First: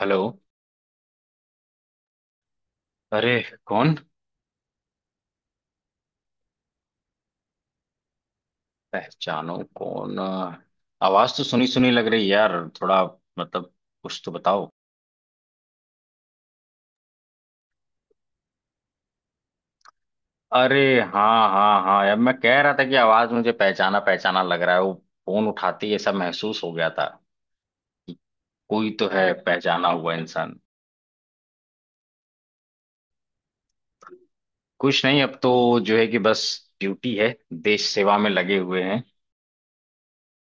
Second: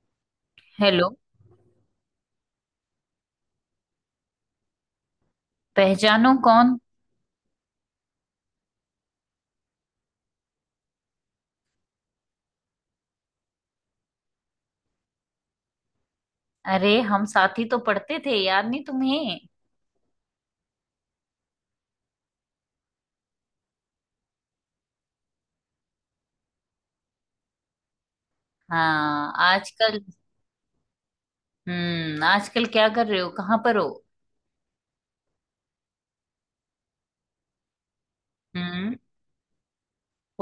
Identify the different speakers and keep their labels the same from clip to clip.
Speaker 1: Hello.
Speaker 2: Hello.
Speaker 1: अरे कौन?
Speaker 2: पहचानो कौन।
Speaker 1: पहचानो कौन। आवाज तो सुनी सुनी लग रही है यार। थोड़ा मतलब कुछ तो बताओ।
Speaker 2: अरे हम साथ ही तो पढ़ते थे, याद नहीं तुम्हें?
Speaker 1: अरे हाँ हाँ हाँ यार, मैं कह रहा था कि आवाज मुझे पहचाना पहचाना लग रहा है वो। फोन उठाते ही ऐसा महसूस हो गया था कि कोई तो है
Speaker 2: हाँ,
Speaker 1: पहचाना
Speaker 2: आजकल
Speaker 1: हुआ इंसान।
Speaker 2: हम्म, आजकल क्या कर रहे हो, कहाँ पर हो?
Speaker 1: कुछ नहीं, अब तो जो है कि बस ड्यूटी है, देश सेवा में लगे हुए
Speaker 2: हम्म।
Speaker 1: हैं।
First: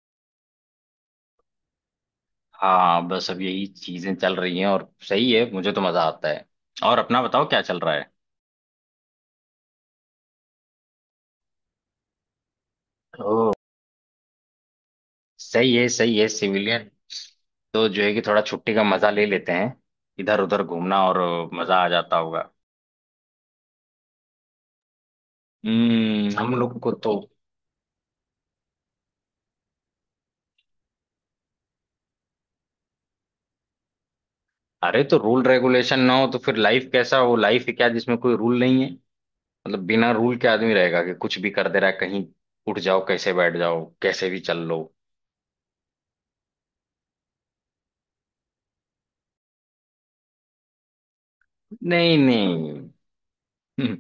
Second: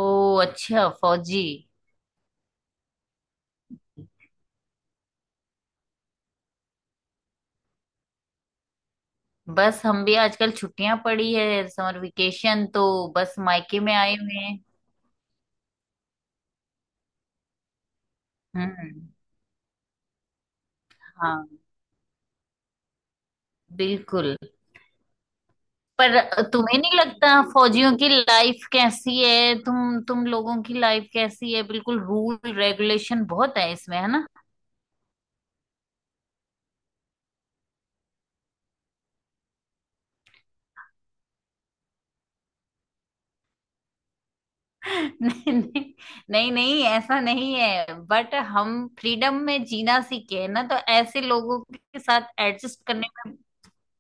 Speaker 2: ओ, अच्छा, फौजी।
Speaker 1: हाँ बस अब यही चीजें चल रही हैं और सही है, मुझे तो मजा आता है। और अपना बताओ क्या चल रहा
Speaker 2: बस हम भी आजकल छुट्टियां पड़ी है, समर वेकेशन, तो बस
Speaker 1: है।
Speaker 2: मायके में आए हुए हैं।
Speaker 1: सही है सही है। सिविलियन तो जो है कि थोड़ा छुट्टी का मजा
Speaker 2: हम्म।
Speaker 1: ले लेते हैं, इधर उधर घूमना। और
Speaker 2: हाँ,
Speaker 1: मजा आ जाता होगा।
Speaker 2: बिल्कुल। पर
Speaker 1: हम्म, हम लोग
Speaker 2: तुम्हें
Speaker 1: को
Speaker 2: नहीं
Speaker 1: तो
Speaker 2: लगता फौजियों की लाइफ कैसी है, तुम लोगों की लाइफ कैसी है, बिल्कुल रूल रेगुलेशन बहुत है इसमें, है ना?
Speaker 1: अरे तो रूल रेगुलेशन ना हो तो फिर लाइफ कैसा हो? लाइफ है क्या जिसमें कोई रूल नहीं है? बिना रूल के आदमी रहेगा कि कुछ भी कर दे रहा है कहीं, उठ जाओ कैसे, बैठ जाओ कैसे भी, चल लो।
Speaker 2: नहीं नहीं, नहीं नहीं ऐसा नहीं है, बट हम फ्रीडम में जीना सीखे हैं ना, तो ऐसे लोगों के
Speaker 1: नहीं
Speaker 2: साथ
Speaker 1: नहीं।
Speaker 2: एडजस्ट करने में।
Speaker 1: हम्म,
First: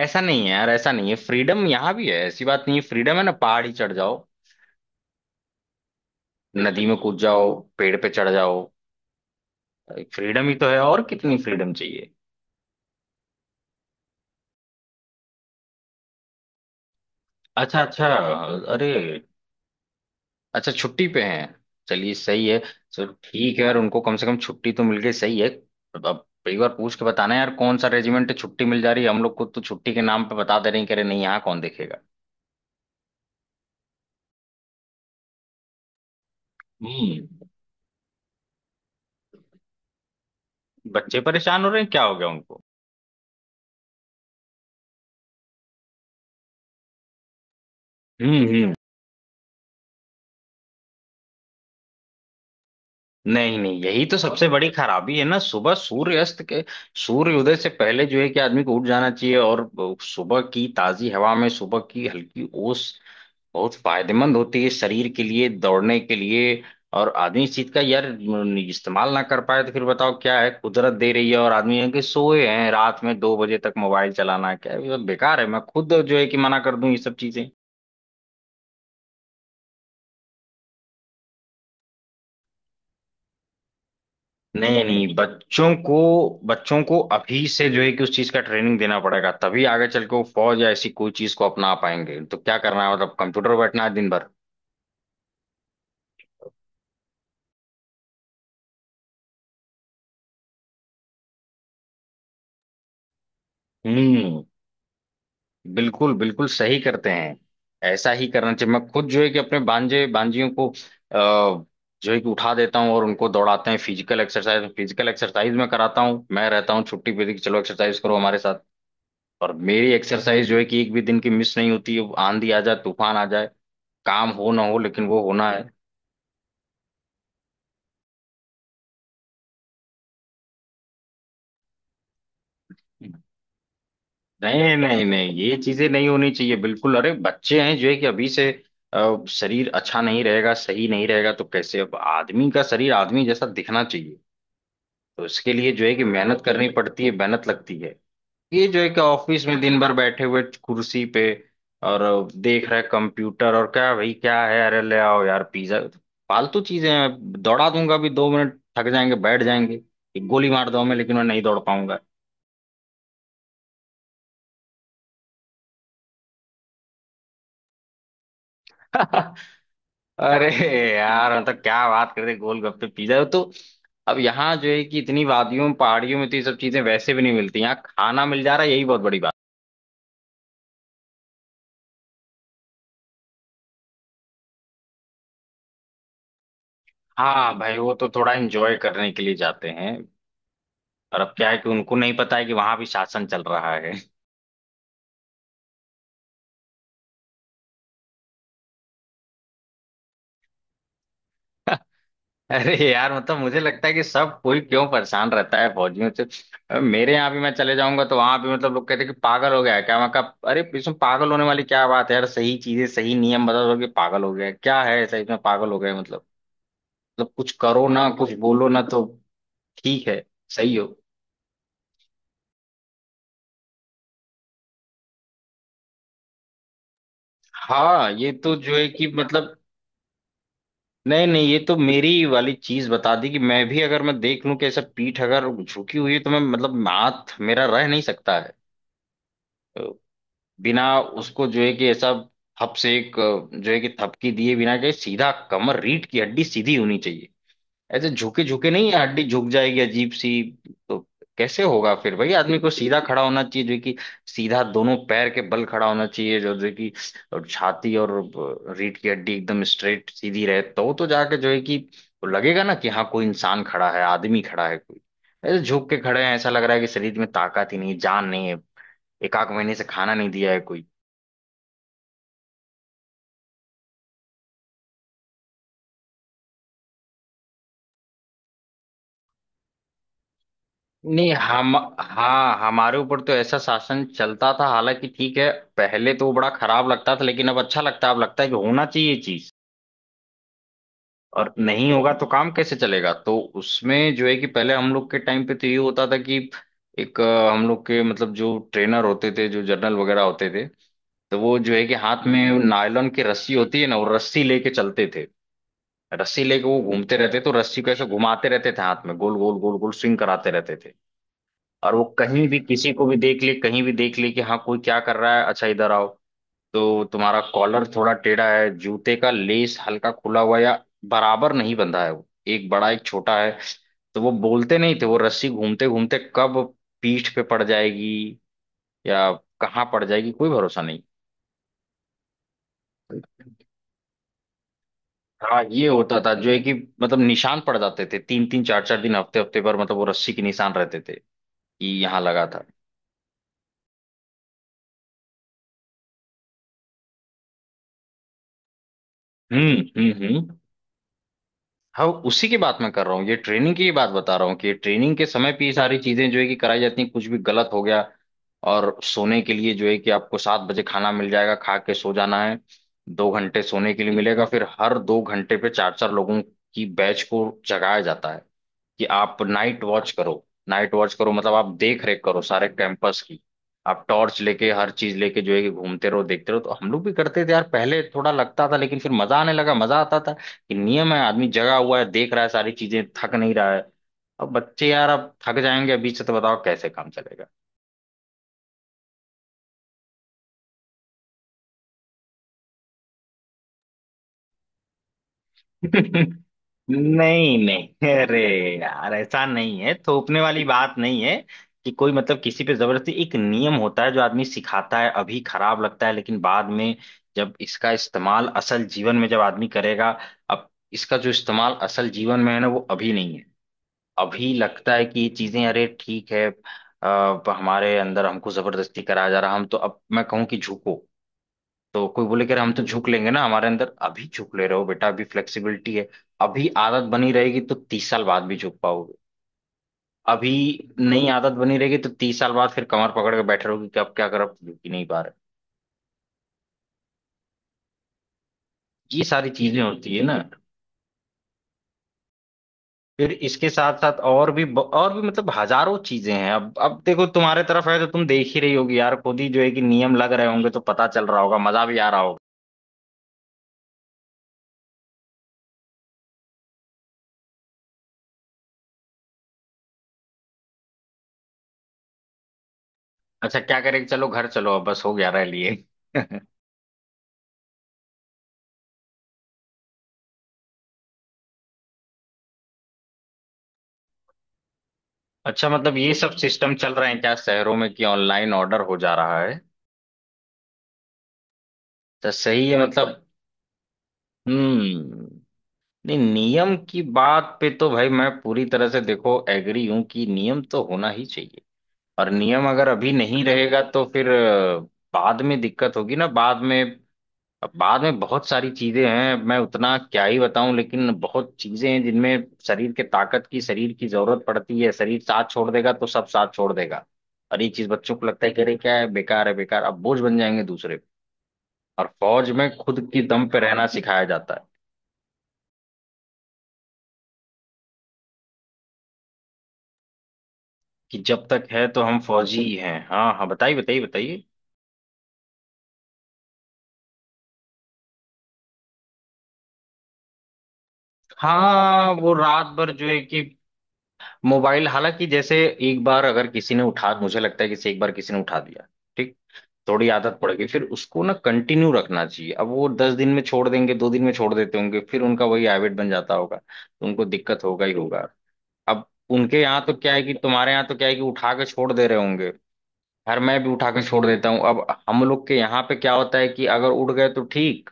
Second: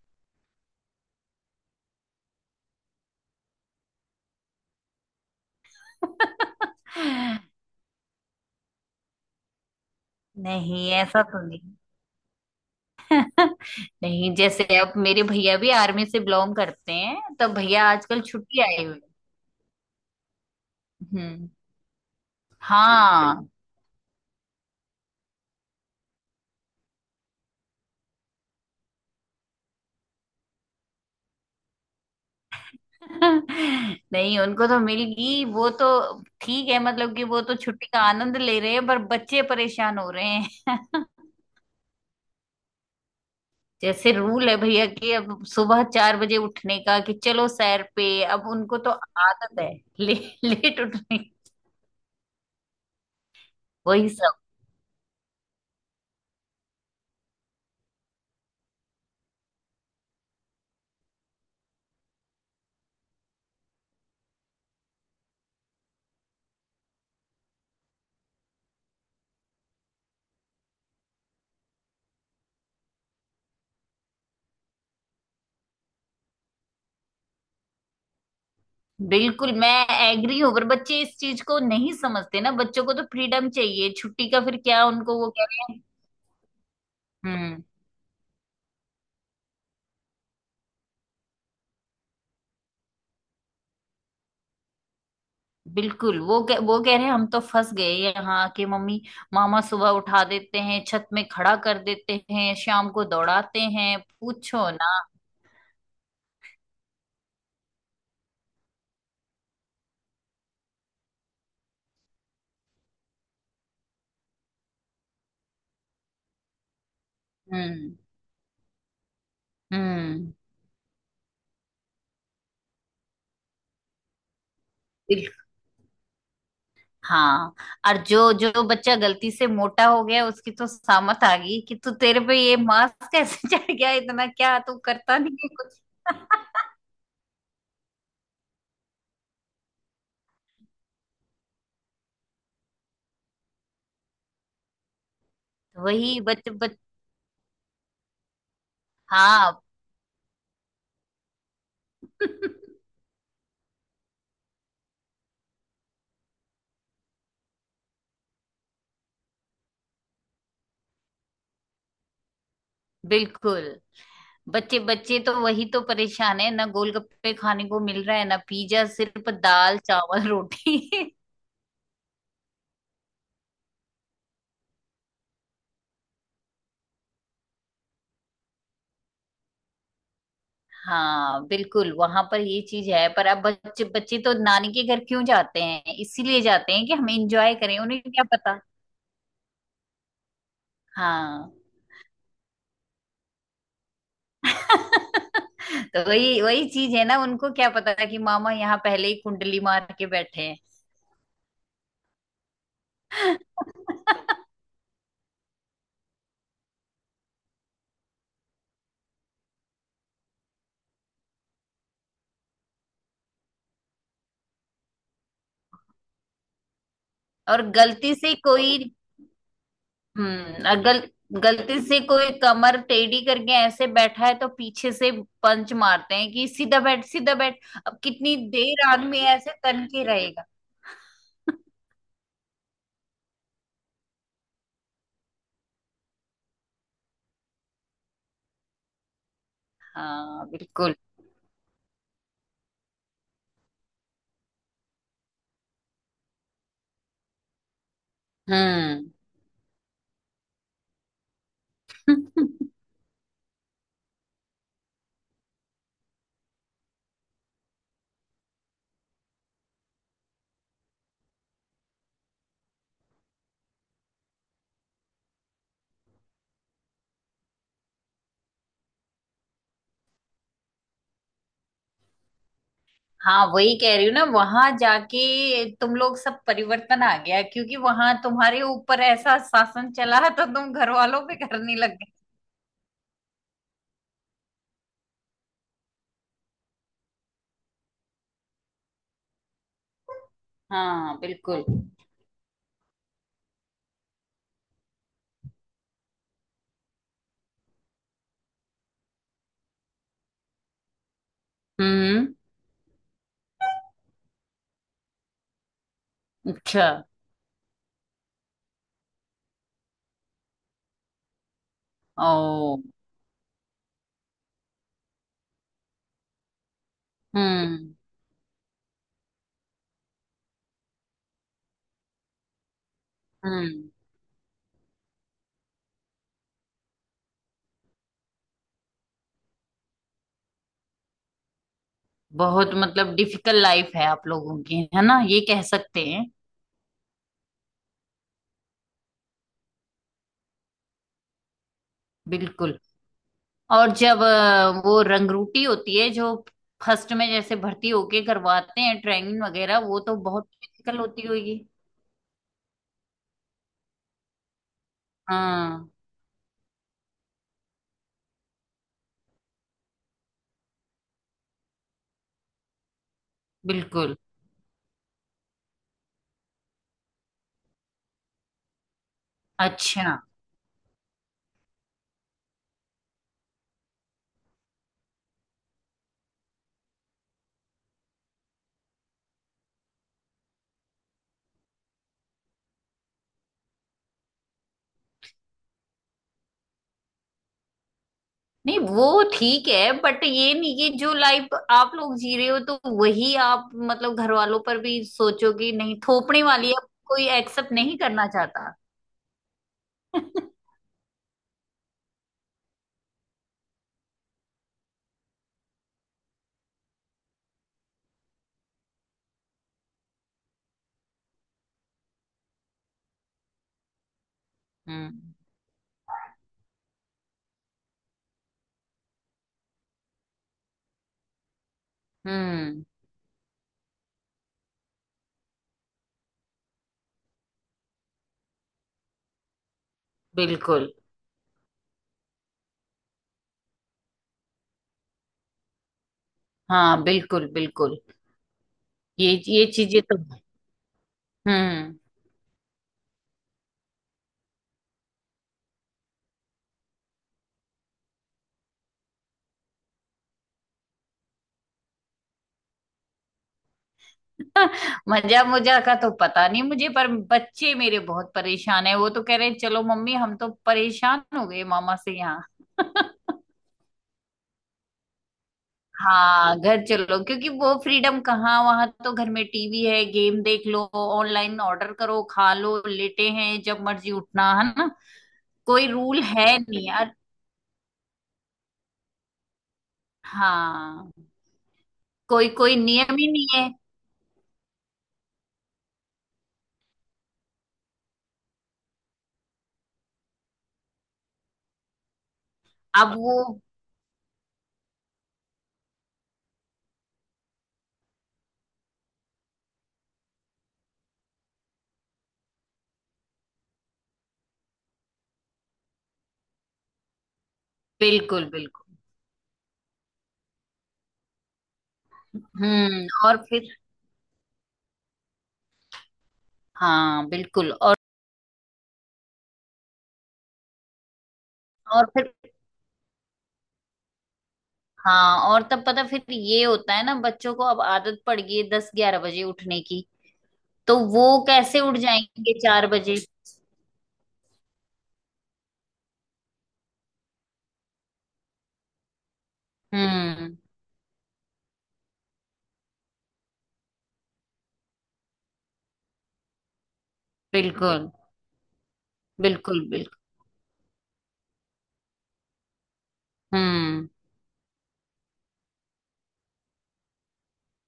Speaker 1: ऐसा नहीं है यार, ऐसा नहीं है। फ्रीडम यहाँ भी है, ऐसी बात नहीं है। फ्रीडम है ना, पहाड़ ही चढ़ जाओ, नदी में कूद जाओ, पेड़ पे चढ़ जाओ। फ्रीडम ही तो है,
Speaker 2: नहीं
Speaker 1: और
Speaker 2: ऐसा
Speaker 1: कितनी
Speaker 2: तो नहीं।
Speaker 1: फ्रीडम चाहिए?
Speaker 2: नहीं, जैसे अब मेरे भैया भी आर्मी से बिलोंग करते हैं, तो
Speaker 1: अच्छा
Speaker 2: भैया
Speaker 1: अच्छा।
Speaker 2: आजकल छुट्टी आए
Speaker 1: अरे
Speaker 2: हुए हैं।
Speaker 1: अच्छा, छुट्टी पे
Speaker 2: हम्म।
Speaker 1: हैं। चलिए सही है। चलो
Speaker 2: हाँ।
Speaker 1: ठीक है यार, उनको कम से कम छुट्टी तो मिल गई, सही है। अब एक बार पूछ के बताना यार, कौन सा रेजिमेंट, छुट्टी मिल जा रही है? हम लोग को तो छुट्टी के नाम पे बता दे रहे हैं, कह रहे नहीं यहाँ कौन देखेगा।
Speaker 2: नहीं, उनको तो मिल गई, वो तो ठीक है। मतलब
Speaker 1: हम्म।
Speaker 2: कि वो तो छुट्टी का आनंद ले रहे हैं, पर बच्चे परेशान हो रहे हैं।
Speaker 1: बच्चे परेशान हो रहे हैं, क्या हो गया उनको?
Speaker 2: जैसे रूल है भैया कि अब सुबह 4 बजे उठने का, कि चलो सैर पे।
Speaker 1: हम्म
Speaker 2: अब
Speaker 1: हम्म
Speaker 2: उनको तो आदत है ले, लेट उठने की।
Speaker 1: नहीं नहीं, यही
Speaker 2: वही
Speaker 1: तो
Speaker 2: सब।
Speaker 1: सबसे बड़ी खराबी है ना। सुबह सूर्य अस्त के सूर्य उदय से पहले जो है कि आदमी को उठ जाना चाहिए। और सुबह की ताजी हवा में, सुबह की हल्की ओस बहुत फायदेमंद होती है शरीर के लिए, दौड़ने के लिए। और आदमी इस चीज का यार इस्तेमाल ना कर पाए तो फिर बताओ क्या है? कुदरत दे रही है और आदमी है कि सोए हैं, रात में 2 बजे तक मोबाइल चलाना क्या है? ये सब बेकार है। मैं खुद जो है कि मना कर दूं ये सब चीजें।
Speaker 2: बिल्कुल मैं एग्री हूँ, पर बच्चे इस चीज को नहीं समझते ना, बच्चों को तो फ्रीडम चाहिए छुट्टी का, फिर
Speaker 1: नहीं
Speaker 2: क्या
Speaker 1: नहीं,
Speaker 2: उनको, वो कह
Speaker 1: बच्चों
Speaker 2: रहे हैं।
Speaker 1: को बच्चों को अभी
Speaker 2: हम्म।
Speaker 1: से जो है कि उस चीज का ट्रेनिंग देना पड़ेगा, तभी आगे चल के वो फौज या ऐसी कोई चीज को अपना पाएंगे। तो क्या करना है, कंप्यूटर पर बैठना है दिन भर?
Speaker 2: बिल्कुल, वो कह रहे हैं हम तो फंस गए यहाँ के, मम्मी मामा सुबह उठा देते हैं, छत में खड़ा कर देते हैं, शाम को दौड़ाते हैं,
Speaker 1: हम्म।
Speaker 2: पूछो ना।
Speaker 1: बिल्कुल बिल्कुल सही करते हैं, ऐसा ही करना चाहिए। मैं खुद जो है कि अपने बांजे बांजियों को जो है कि उठा देता हूँ और उनको दौड़ाते हैं। फिजिकल एक्सरसाइज, फिजिकल एक्सरसाइज में कराता हूँ। मैं रहता हूँ छुट्टी पे कि चलो एक्सरसाइज
Speaker 2: हम्म
Speaker 1: करो हमारे साथ। और मेरी
Speaker 2: हम्म।
Speaker 1: एक्सरसाइज जो है कि एक भी दिन की मिस नहीं होती है, आंधी आ जाए, तूफान आ जाए, काम हो ना हो, लेकिन वो होना है।
Speaker 2: हाँ। और जो जो बच्चा गलती से मोटा हो गया उसकी तो सामत आ गई, कि तू, तेरे पे ये मास्क कैसे चढ़ गया इतना, क्या
Speaker 1: नहीं
Speaker 2: तू
Speaker 1: नहीं
Speaker 2: करता
Speaker 1: नहीं
Speaker 2: नहीं है
Speaker 1: ये
Speaker 2: कुछ?
Speaker 1: चीजें नहीं होनी चाहिए बिल्कुल। अरे बच्चे हैं, जो है कि अभी से शरीर अच्छा नहीं रहेगा, सही नहीं रहेगा तो कैसे? अब आदमी का शरीर आदमी जैसा दिखना चाहिए। तो इसके लिए जो है कि
Speaker 2: वही
Speaker 1: मेहनत
Speaker 2: बच
Speaker 1: करनी
Speaker 2: बच
Speaker 1: पड़ती है, मेहनत लगती है। ये जो है कि ऑफिस
Speaker 2: हाँ।
Speaker 1: में दिन भर बैठे हुए कुर्सी पे और देख रहे कंप्यूटर, और क्या भाई, क्या है? अरे ले आओ यार पिज्जा। फालतू चीजें हैं। दौड़ा दूंगा भी 2 मिनट, थक जाएंगे बैठ जाएंगे। एक गोली मार दो हमें, लेकिन मैं नहीं दौड़ पाऊंगा।
Speaker 2: बिल्कुल। बच्चे, बच्चे तो वही तो परेशान है ना, गोलगप्पे खाने को मिल रहा है ना पिज्जा, सिर्फ दाल चावल
Speaker 1: अरे
Speaker 2: रोटी।
Speaker 1: यार, मतलब क्या बात कर रहे, गोलगप्पे पिज्जा तो अब यहाँ जो है कि इतनी वादियों पहाड़ियों में तो ये सब चीजें वैसे भी नहीं मिलती। यहाँ खाना मिल जा रहा है यही बहुत बड़ी बात।
Speaker 2: हाँ बिल्कुल, वहां पर ये चीज है। पर अब बच्चे, बच्चे तो नानी के घर क्यों जाते हैं, इसीलिए जाते हैं कि हम
Speaker 1: हाँ
Speaker 2: एंजॉय
Speaker 1: भाई
Speaker 2: करें,
Speaker 1: वो
Speaker 2: उन्हें
Speaker 1: तो
Speaker 2: क्या
Speaker 1: थोड़ा
Speaker 2: पता।
Speaker 1: एंजॉय करने के लिए जाते हैं। और अब क्या
Speaker 2: हाँ।
Speaker 1: है कि उनको नहीं पता है कि वहां भी शासन चल रहा है।
Speaker 2: तो वही वही चीज है ना, उनको क्या पता था कि मामा यहाँ पहले ही कुंडली मार के बैठे हैं।
Speaker 1: अरे यार, मुझे लगता है कि सब कोई क्यों परेशान रहता है फौजियों से? अब मेरे यहाँ भी मैं चले जाऊंगा तो वहां भी लोग कहते हैं कि पागल हो गया है क्या? मैं कहा अरे इसमें पागल होने वाली क्या बात है यार, सही चीजें सही नियम बता दो कि पागल हो गया है। क्या है ऐसा इसमें पागल हो गए? मतलब, मतलब कुछ
Speaker 2: और
Speaker 1: करो ना
Speaker 2: गलती
Speaker 1: कुछ
Speaker 2: से
Speaker 1: बोलो ना
Speaker 2: कोई,
Speaker 1: तो ठीक है,
Speaker 2: हम्म,
Speaker 1: सही
Speaker 2: और
Speaker 1: हो।
Speaker 2: गलती से कोई कमर टेढ़ी करके ऐसे बैठा है तो पीछे से पंच मारते हैं कि सीधा बैठ, सीधा बैठ। अब
Speaker 1: हाँ ये
Speaker 2: कितनी
Speaker 1: तो जो है
Speaker 2: देर
Speaker 1: कि
Speaker 2: आदमी
Speaker 1: मतलब,
Speaker 2: ऐसे तन के रहेगा?
Speaker 1: नहीं नहीं, ये तो मेरी वाली चीज बता दी कि मैं भी अगर मैं देख लूं कि ऐसा पीठ अगर झुकी हुई है तो मैं हाथ मेरा रह नहीं सकता है। तो
Speaker 2: हाँ
Speaker 1: बिना
Speaker 2: बिल्कुल।
Speaker 1: उसको जो है कि ऐसा हप से एक जो है कि थपकी दिए बिना के सीधा कमर, रीढ़ की हड्डी सीधी होनी चाहिए। ऐसे झुके झुके नहीं है,
Speaker 2: हम्म।
Speaker 1: हड्डी झुक जाएगी अजीब सी। तो कैसे होगा फिर भाई? आदमी को सीधा खड़ा होना चाहिए जो कि सीधा दोनों पैर के बल खड़ा होना चाहिए, जो जो कि और छाती और रीढ़ की हड्डी एकदम स्ट्रेट सीधी रहे, तो जाके जो है कि लगेगा ना कि हाँ कोई इंसान खड़ा है, आदमी खड़ा है कोई। ऐसे झुक के खड़े हैं, ऐसा लग रहा है कि शरीर में ताकत ही नहीं, जान नहीं है, एक आध महीने से खाना नहीं दिया है कोई।
Speaker 2: हाँ वही कह रही हूँ ना, वहां जाके तुम लोग सब परिवर्तन आ गया, क्योंकि वहां तुम्हारे ऊपर ऐसा शासन चला तो तुम घर वालों
Speaker 1: नहीं,
Speaker 2: पे
Speaker 1: हम,
Speaker 2: करने लग गए।
Speaker 1: हाँ हमारे ऊपर तो ऐसा शासन चलता था हालांकि, ठीक है पहले तो वो बड़ा खराब लगता था, लेकिन अब अच्छा लगता है। अब लगता है कि होना चाहिए चीज,
Speaker 2: हाँ
Speaker 1: और
Speaker 2: बिल्कुल।
Speaker 1: नहीं होगा तो काम कैसे चलेगा। तो उसमें जो है कि पहले हम लोग के टाइम पे तो ये होता था कि एक हम लोग के मतलब जो ट्रेनर होते थे, जो जर्नल वगैरह होते थे, तो वो जो है कि हाथ
Speaker 2: हम्म।
Speaker 1: में नायलॉन की रस्सी होती है ना, वो रस्सी लेके चलते थे। रस्सी लेके वो
Speaker 2: अच्छा।
Speaker 1: घूमते रहते, तो रस्सी को ऐसे घुमाते रहते थे हाथ में, गोल गोल गोल गोल स्विंग कराते रहते थे। और वो कहीं भी
Speaker 2: ओ।
Speaker 1: किसी को भी देख ले, कहीं भी देख ले कि हाँ कोई क्या कर रहा है, अच्छा इधर आओ, तो तुम्हारा कॉलर
Speaker 2: हम्म
Speaker 1: थोड़ा टेढ़ा है, जूते का लेस हल्का खुला हुआ, या बराबर नहीं बंधा है वो, एक बड़ा एक छोटा है।
Speaker 2: हम्म।
Speaker 1: तो वो बोलते नहीं थे, वो रस्सी घूमते घूमते कब पीठ पे पड़ जाएगी या कहाँ पड़ जाएगी कोई भरोसा नहीं।
Speaker 2: बहुत मतलब डिफिकल्ट लाइफ है आप लोगों की, है ना, ये
Speaker 1: हाँ
Speaker 2: कह
Speaker 1: ये
Speaker 2: सकते
Speaker 1: होता
Speaker 2: हैं।
Speaker 1: था जो है कि मतलब, निशान पड़ जाते थे 3-3 4-4 दिन, हफ्ते हफ्ते पर मतलब वो रस्सी के निशान रहते थे कि यहाँ लगा था।
Speaker 2: बिल्कुल। और जब वो रंगरूटी होती है जो फर्स्ट में जैसे भर्ती होके करवाते हैं ट्रेनिंग
Speaker 1: हम्म
Speaker 2: वगैरह, वो
Speaker 1: हम्म
Speaker 2: तो बहुत
Speaker 1: हम्म
Speaker 2: डिफिकल्ट होती होगी।
Speaker 1: हाँ उसी की बात मैं कर रहा हूँ, ये ट्रेनिंग की बात बता रहा हूँ कि ट्रेनिंग के समय पे ये
Speaker 2: हाँ
Speaker 1: सारी चीजें जो है कि कराई जाती हैं, कुछ भी गलत हो गया। और सोने के लिए जो है कि आपको 7 बजे खाना मिल जाएगा, खा के सो जाना है, 2 घंटे सोने के लिए
Speaker 2: बिल्कुल।
Speaker 1: मिलेगा, फिर हर 2 घंटे पे 4-4 लोगों की बैच को जगाया जाता है कि आप नाइट वॉच
Speaker 2: अच्छा।
Speaker 1: करो, नाइट वॉच करो मतलब आप देख रेख करो सारे कैंपस की। आप टॉर्च लेके हर चीज लेके जो है कि घूमते रहो देखते रहो। तो हम लोग भी करते थे यार, पहले थोड़ा लगता था लेकिन फिर मजा आने लगा। मजा आता था कि नियम है, आदमी जगा हुआ है, देख रहा है सारी चीजें, थक नहीं रहा है। अब बच्चे यार, अब थक जाएंगे बीच से तो बताओ कैसे काम चलेगा?
Speaker 2: नहीं वो ठीक है, बट ये नहीं कि जो लाइफ आप लोग जी रहे हो तो वही आप मतलब घर वालों पर भी सोचो, कि नहीं, थोपने वाली है, कोई
Speaker 1: नहीं
Speaker 2: एक्सेप्ट नहीं
Speaker 1: नहीं,
Speaker 2: करना
Speaker 1: अरे
Speaker 2: चाहता।
Speaker 1: यार ऐसा नहीं है, थोपने वाली बात नहीं है कि कोई किसी पे जबरदस्ती। एक नियम होता है जो आदमी सिखाता है, अभी खराब लगता है, लेकिन बाद में जब इसका इस्तेमाल असल जीवन में जब आदमी करेगा। अब इसका जो इस्तेमाल असल जीवन में है ना, वो अभी नहीं है। अभी लगता है कि ये
Speaker 2: हम्म
Speaker 1: चीजें अरे ठीक है हमारे अंदर हमको जबरदस्ती कराया जा रहा। हम तो अब मैं कहूँ कि झुको, तो कोई बोले कि अरे हम तो
Speaker 2: हम्म।
Speaker 1: झुक लेंगे ना। हमारे अंदर अभी झुक ले रहे हो बेटा, अभी फ्लेक्सिबिलिटी है, अभी आदत बनी रहेगी तो 30 साल बाद भी झुक पाओगे। अभी
Speaker 2: बिल्कुल।
Speaker 1: नई आदत बनी रहेगी तो तीस साल बाद फिर कमर पकड़ के बैठे रहोगे कि अब क्या करो, अब तो झुक ही नहीं पा रहे।
Speaker 2: हाँ बिल्कुल बिल्कुल।
Speaker 1: ये
Speaker 2: ये
Speaker 1: सारी
Speaker 2: ये
Speaker 1: चीजें
Speaker 2: चीजें
Speaker 1: होती
Speaker 2: तो
Speaker 1: है ना।
Speaker 2: हम्म।
Speaker 1: फिर इसके साथ साथ और भी और भी मतलब हजारों चीजें हैं। अब देखो तुम्हारे तरफ है, तो तुम देख ही रही होगी यार, खुद ही जो है कि नियम लग रहे होंगे तो पता चल रहा होगा, मजा भी आ रहा होगा।
Speaker 2: मजा मुजा का तो पता नहीं मुझे, पर बच्चे मेरे बहुत परेशान है, वो तो कह रहे हैं चलो मम्मी, हम तो परेशान हो गए मामा से यहाँ।
Speaker 1: अच्छा, क्या करें, चलो घर चलो, अब बस हो गया रह लिए।
Speaker 2: हाँ घर चलो, क्योंकि वो फ्रीडम कहाँ, वहां तो घर में टीवी है, गेम देख लो, ऑनलाइन ऑर्डर करो खा लो, लेटे हैं जब मर्जी, उठना है ना।
Speaker 1: अच्छा,
Speaker 2: कोई
Speaker 1: ये
Speaker 2: रूल
Speaker 1: सब
Speaker 2: है
Speaker 1: सिस्टम
Speaker 2: नहीं
Speaker 1: चल रहे
Speaker 2: यार।
Speaker 1: हैं क्या शहरों में कि ऑनलाइन ऑर्डर हो जा रहा है?
Speaker 2: हाँ,
Speaker 1: तो
Speaker 2: कोई,
Speaker 1: सही है
Speaker 2: कोई नियम
Speaker 1: मतलब।
Speaker 2: ही नहीं है।
Speaker 1: हम्म। नहीं, नियम की बात पे तो भाई मैं पूरी तरह से देखो एग्री हूं कि नियम तो होना ही चाहिए। और नियम अगर अभी
Speaker 2: अब
Speaker 1: नहीं
Speaker 2: वो
Speaker 1: रहेगा तो फिर बाद में दिक्कत होगी ना बाद में। अब बाद में बहुत सारी चीजें हैं, मैं उतना क्या ही बताऊं, लेकिन बहुत चीजें हैं जिनमें शरीर के ताकत की, शरीर की जरूरत पड़ती है। शरीर साथ छोड़ देगा तो सब साथ छोड़ देगा। और ये चीज बच्चों को लगता
Speaker 2: बिल्कुल
Speaker 1: है कि अरे
Speaker 2: बिल्कुल।
Speaker 1: क्या है, बेकार है बेकार। अब बोझ बन जाएंगे दूसरे पे। और फौज में खुद
Speaker 2: हम्म।
Speaker 1: की
Speaker 2: और
Speaker 1: दम पे
Speaker 2: फिर,
Speaker 1: रहना सिखाया जाता है
Speaker 2: हाँ बिल्कुल, और
Speaker 1: कि जब तक है तो
Speaker 2: और
Speaker 1: हम
Speaker 2: फिर
Speaker 1: फौजी ही हैं। हाँ हाँ बताइए बताइए बताइए।
Speaker 2: हाँ, और तब पता फिर ये होता है ना बच्चों को, अब आदत पड़ गई है 10 11 बजे उठने की, तो वो कैसे उठ
Speaker 1: हाँ वो
Speaker 2: जाएंगे
Speaker 1: रात
Speaker 2: चार
Speaker 1: भर जो
Speaker 2: बजे
Speaker 1: है कि मोबाइल, हालांकि जैसे एक बार अगर किसी ने उठा, मुझे लगता है कि जैसे एक बार किसी ने उठा दिया, ठीक? थोड़ी आदत पड़
Speaker 2: हम्म।
Speaker 1: गई, फिर उसको ना कंटिन्यू रखना चाहिए। अब वो 10 दिन में छोड़ देंगे, 2 दिन में छोड़ देते होंगे, फिर उनका वही हैबिट बन जाता होगा, तो उनको दिक्कत होगा ही
Speaker 2: बिल्कुल
Speaker 1: होगा। अब उनके
Speaker 2: बिल्कुल
Speaker 1: यहाँ तो क्या
Speaker 2: बिल्कुल।
Speaker 1: है कि, तुम्हारे यहाँ तो क्या है कि उठा के छोड़ दे रहे होंगे। खैर, मैं भी उठा के
Speaker 2: हम्म
Speaker 1: छोड़ देता हूँ। अब हम लोग के यहाँ पे क्या होता है कि अगर उठ गए तो ठीक,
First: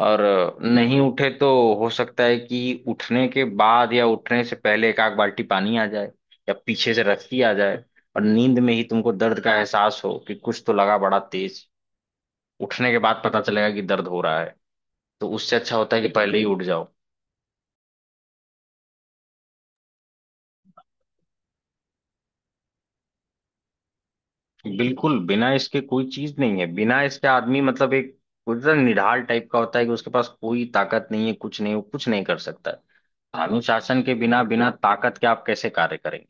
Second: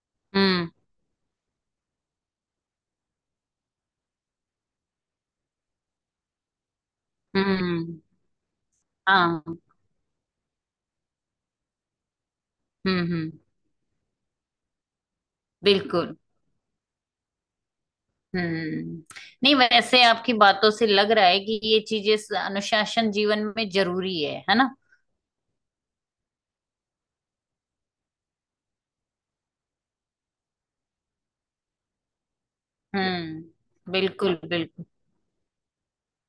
Speaker 1: और
Speaker 2: हम्म
Speaker 1: नहीं उठे तो हो सकता है कि उठने के बाद या उठने से पहले एक आध बाल्टी पानी आ जाए, या पीछे से रस्सी आ जाए,
Speaker 2: हम्म।
Speaker 1: और नींद में ही तुमको दर्द
Speaker 2: हाँ।
Speaker 1: का एहसास हो कि कुछ तो लगा बड़ा तेज। उठने के बाद
Speaker 2: हम्म।
Speaker 1: पता चलेगा कि दर्द हो रहा है। तो उससे अच्छा होता है कि
Speaker 2: बिल्कुल।
Speaker 1: पहले ही उठ जाओ।
Speaker 2: हम्म। नहीं वैसे आपकी बातों से लग रहा है कि ये चीजें अनुशासन जीवन में जरूरी है ना?
Speaker 1: बिल्कुल, बिना इसके कोई चीज नहीं है। बिना इसके आदमी एक पूरा निढाल टाइप का होता है कि उसके पास कोई ताकत नहीं है, कुछ नहीं, वो कुछ नहीं कर सकता है।
Speaker 2: हम्म।
Speaker 1: अनुशासन के
Speaker 2: बिल्कुल
Speaker 1: बिना, बिना
Speaker 2: बिल्कुल।
Speaker 1: ताकत के आप कैसे कार्य करेंगे?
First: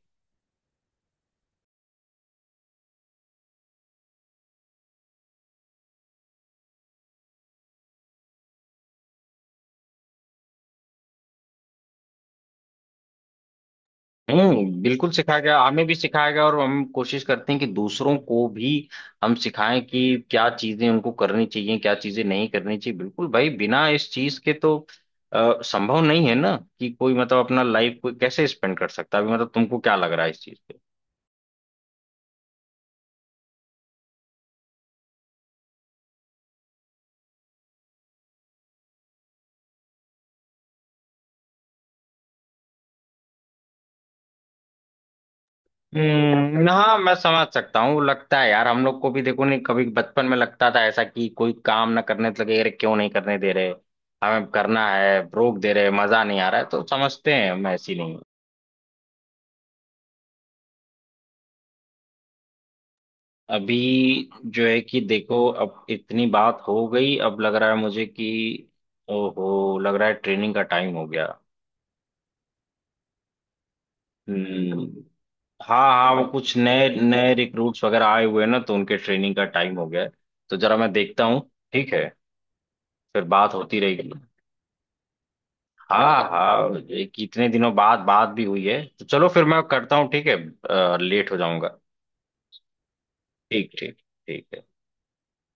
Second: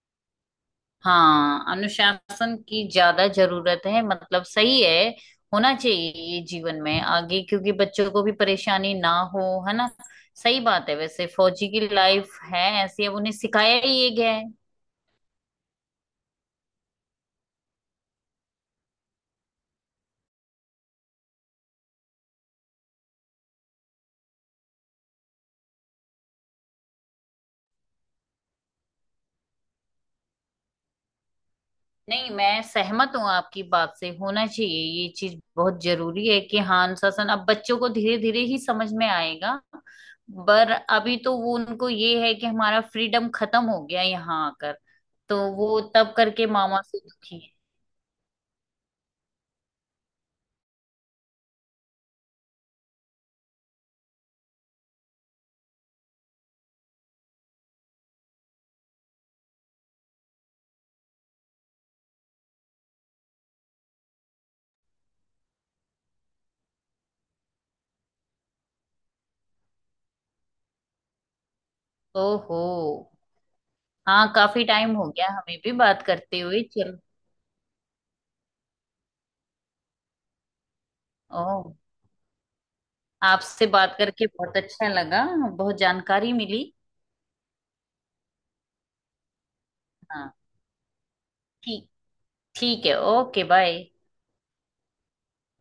Speaker 2: हाँ अनुशासन की ज्यादा जरूरत है, मतलब सही है, होना चाहिए ये जीवन में आगे, क्योंकि बच्चों को भी परेशानी ना हो, है ना। सही बात है वैसे, फौजी की लाइफ है ऐसी, अब उन्हें सिखाया ही ये गया है।
Speaker 1: हम्म, बिल्कुल सिखाया गया, हमें भी सिखाया गया, और हम कोशिश करते हैं कि दूसरों को भी हम सिखाएं कि क्या चीजें उनको करनी चाहिए, क्या चीजें नहीं करनी चाहिए। बिल्कुल भाई, बिना इस चीज के तो संभव नहीं है ना कि कोई अपना लाइफ कोई कैसे स्पेंड कर सकता है? अभी तुमको क्या लग रहा है इस चीज पे?
Speaker 2: नहीं मैं सहमत हूँ आपकी बात से, होना चाहिए ये चीज बहुत जरूरी है कि हाँ अनुशासन। अब बच्चों को धीरे धीरे ही समझ में आएगा, पर अभी तो वो उनको ये है कि हमारा फ्रीडम खत्म हो गया यहाँ आकर, तो वो तब करके मामा
Speaker 1: हाँ,
Speaker 2: से
Speaker 1: मैं
Speaker 2: दुखी
Speaker 1: समझ
Speaker 2: है।
Speaker 1: सकता हूँ, लगता है यार हम लोग को भी देखो नहीं, कभी बचपन में लगता था ऐसा कि कोई काम ना करने तो लगे अरे क्यों नहीं करने दे रहे, हमें करना है, रोक दे रहे, मजा नहीं आ रहा है। तो समझते हैं हम, ऐसी नहीं। अभी जो है कि देखो अब इतनी बात हो गई, अब लग रहा है मुझे कि ओहो, लग रहा है ट्रेनिंग का टाइम हो गया।
Speaker 2: ओहो। हाँ काफी टाइम
Speaker 1: हम्म
Speaker 2: हो गया, हमें भी
Speaker 1: हाँ
Speaker 2: बात
Speaker 1: हाँ, वो
Speaker 2: करते
Speaker 1: कुछ
Speaker 2: हुए,
Speaker 1: नए
Speaker 2: चल।
Speaker 1: नए रिक्रूट्स वगैरह आए हुए हैं ना, तो उनके ट्रेनिंग का टाइम हो गया है, तो जरा मैं देखता हूँ।
Speaker 2: ओह।
Speaker 1: ठीक है, फिर बात
Speaker 2: आपसे
Speaker 1: होती
Speaker 2: बात
Speaker 1: रहेगी।
Speaker 2: करके बहुत अच्छा लगा, बहुत
Speaker 1: हाँ
Speaker 2: जानकारी मिली।
Speaker 1: हाँ, एक इतने दिनों बाद बात भी हुई है, तो चलो फिर मैं करता हूँ, ठीक
Speaker 2: हाँ।
Speaker 1: है, लेट हो जाऊंगा।
Speaker 2: ठीक, ठीक है, ओके
Speaker 1: ठीक
Speaker 2: बाय।
Speaker 1: ठीक, ठीक है।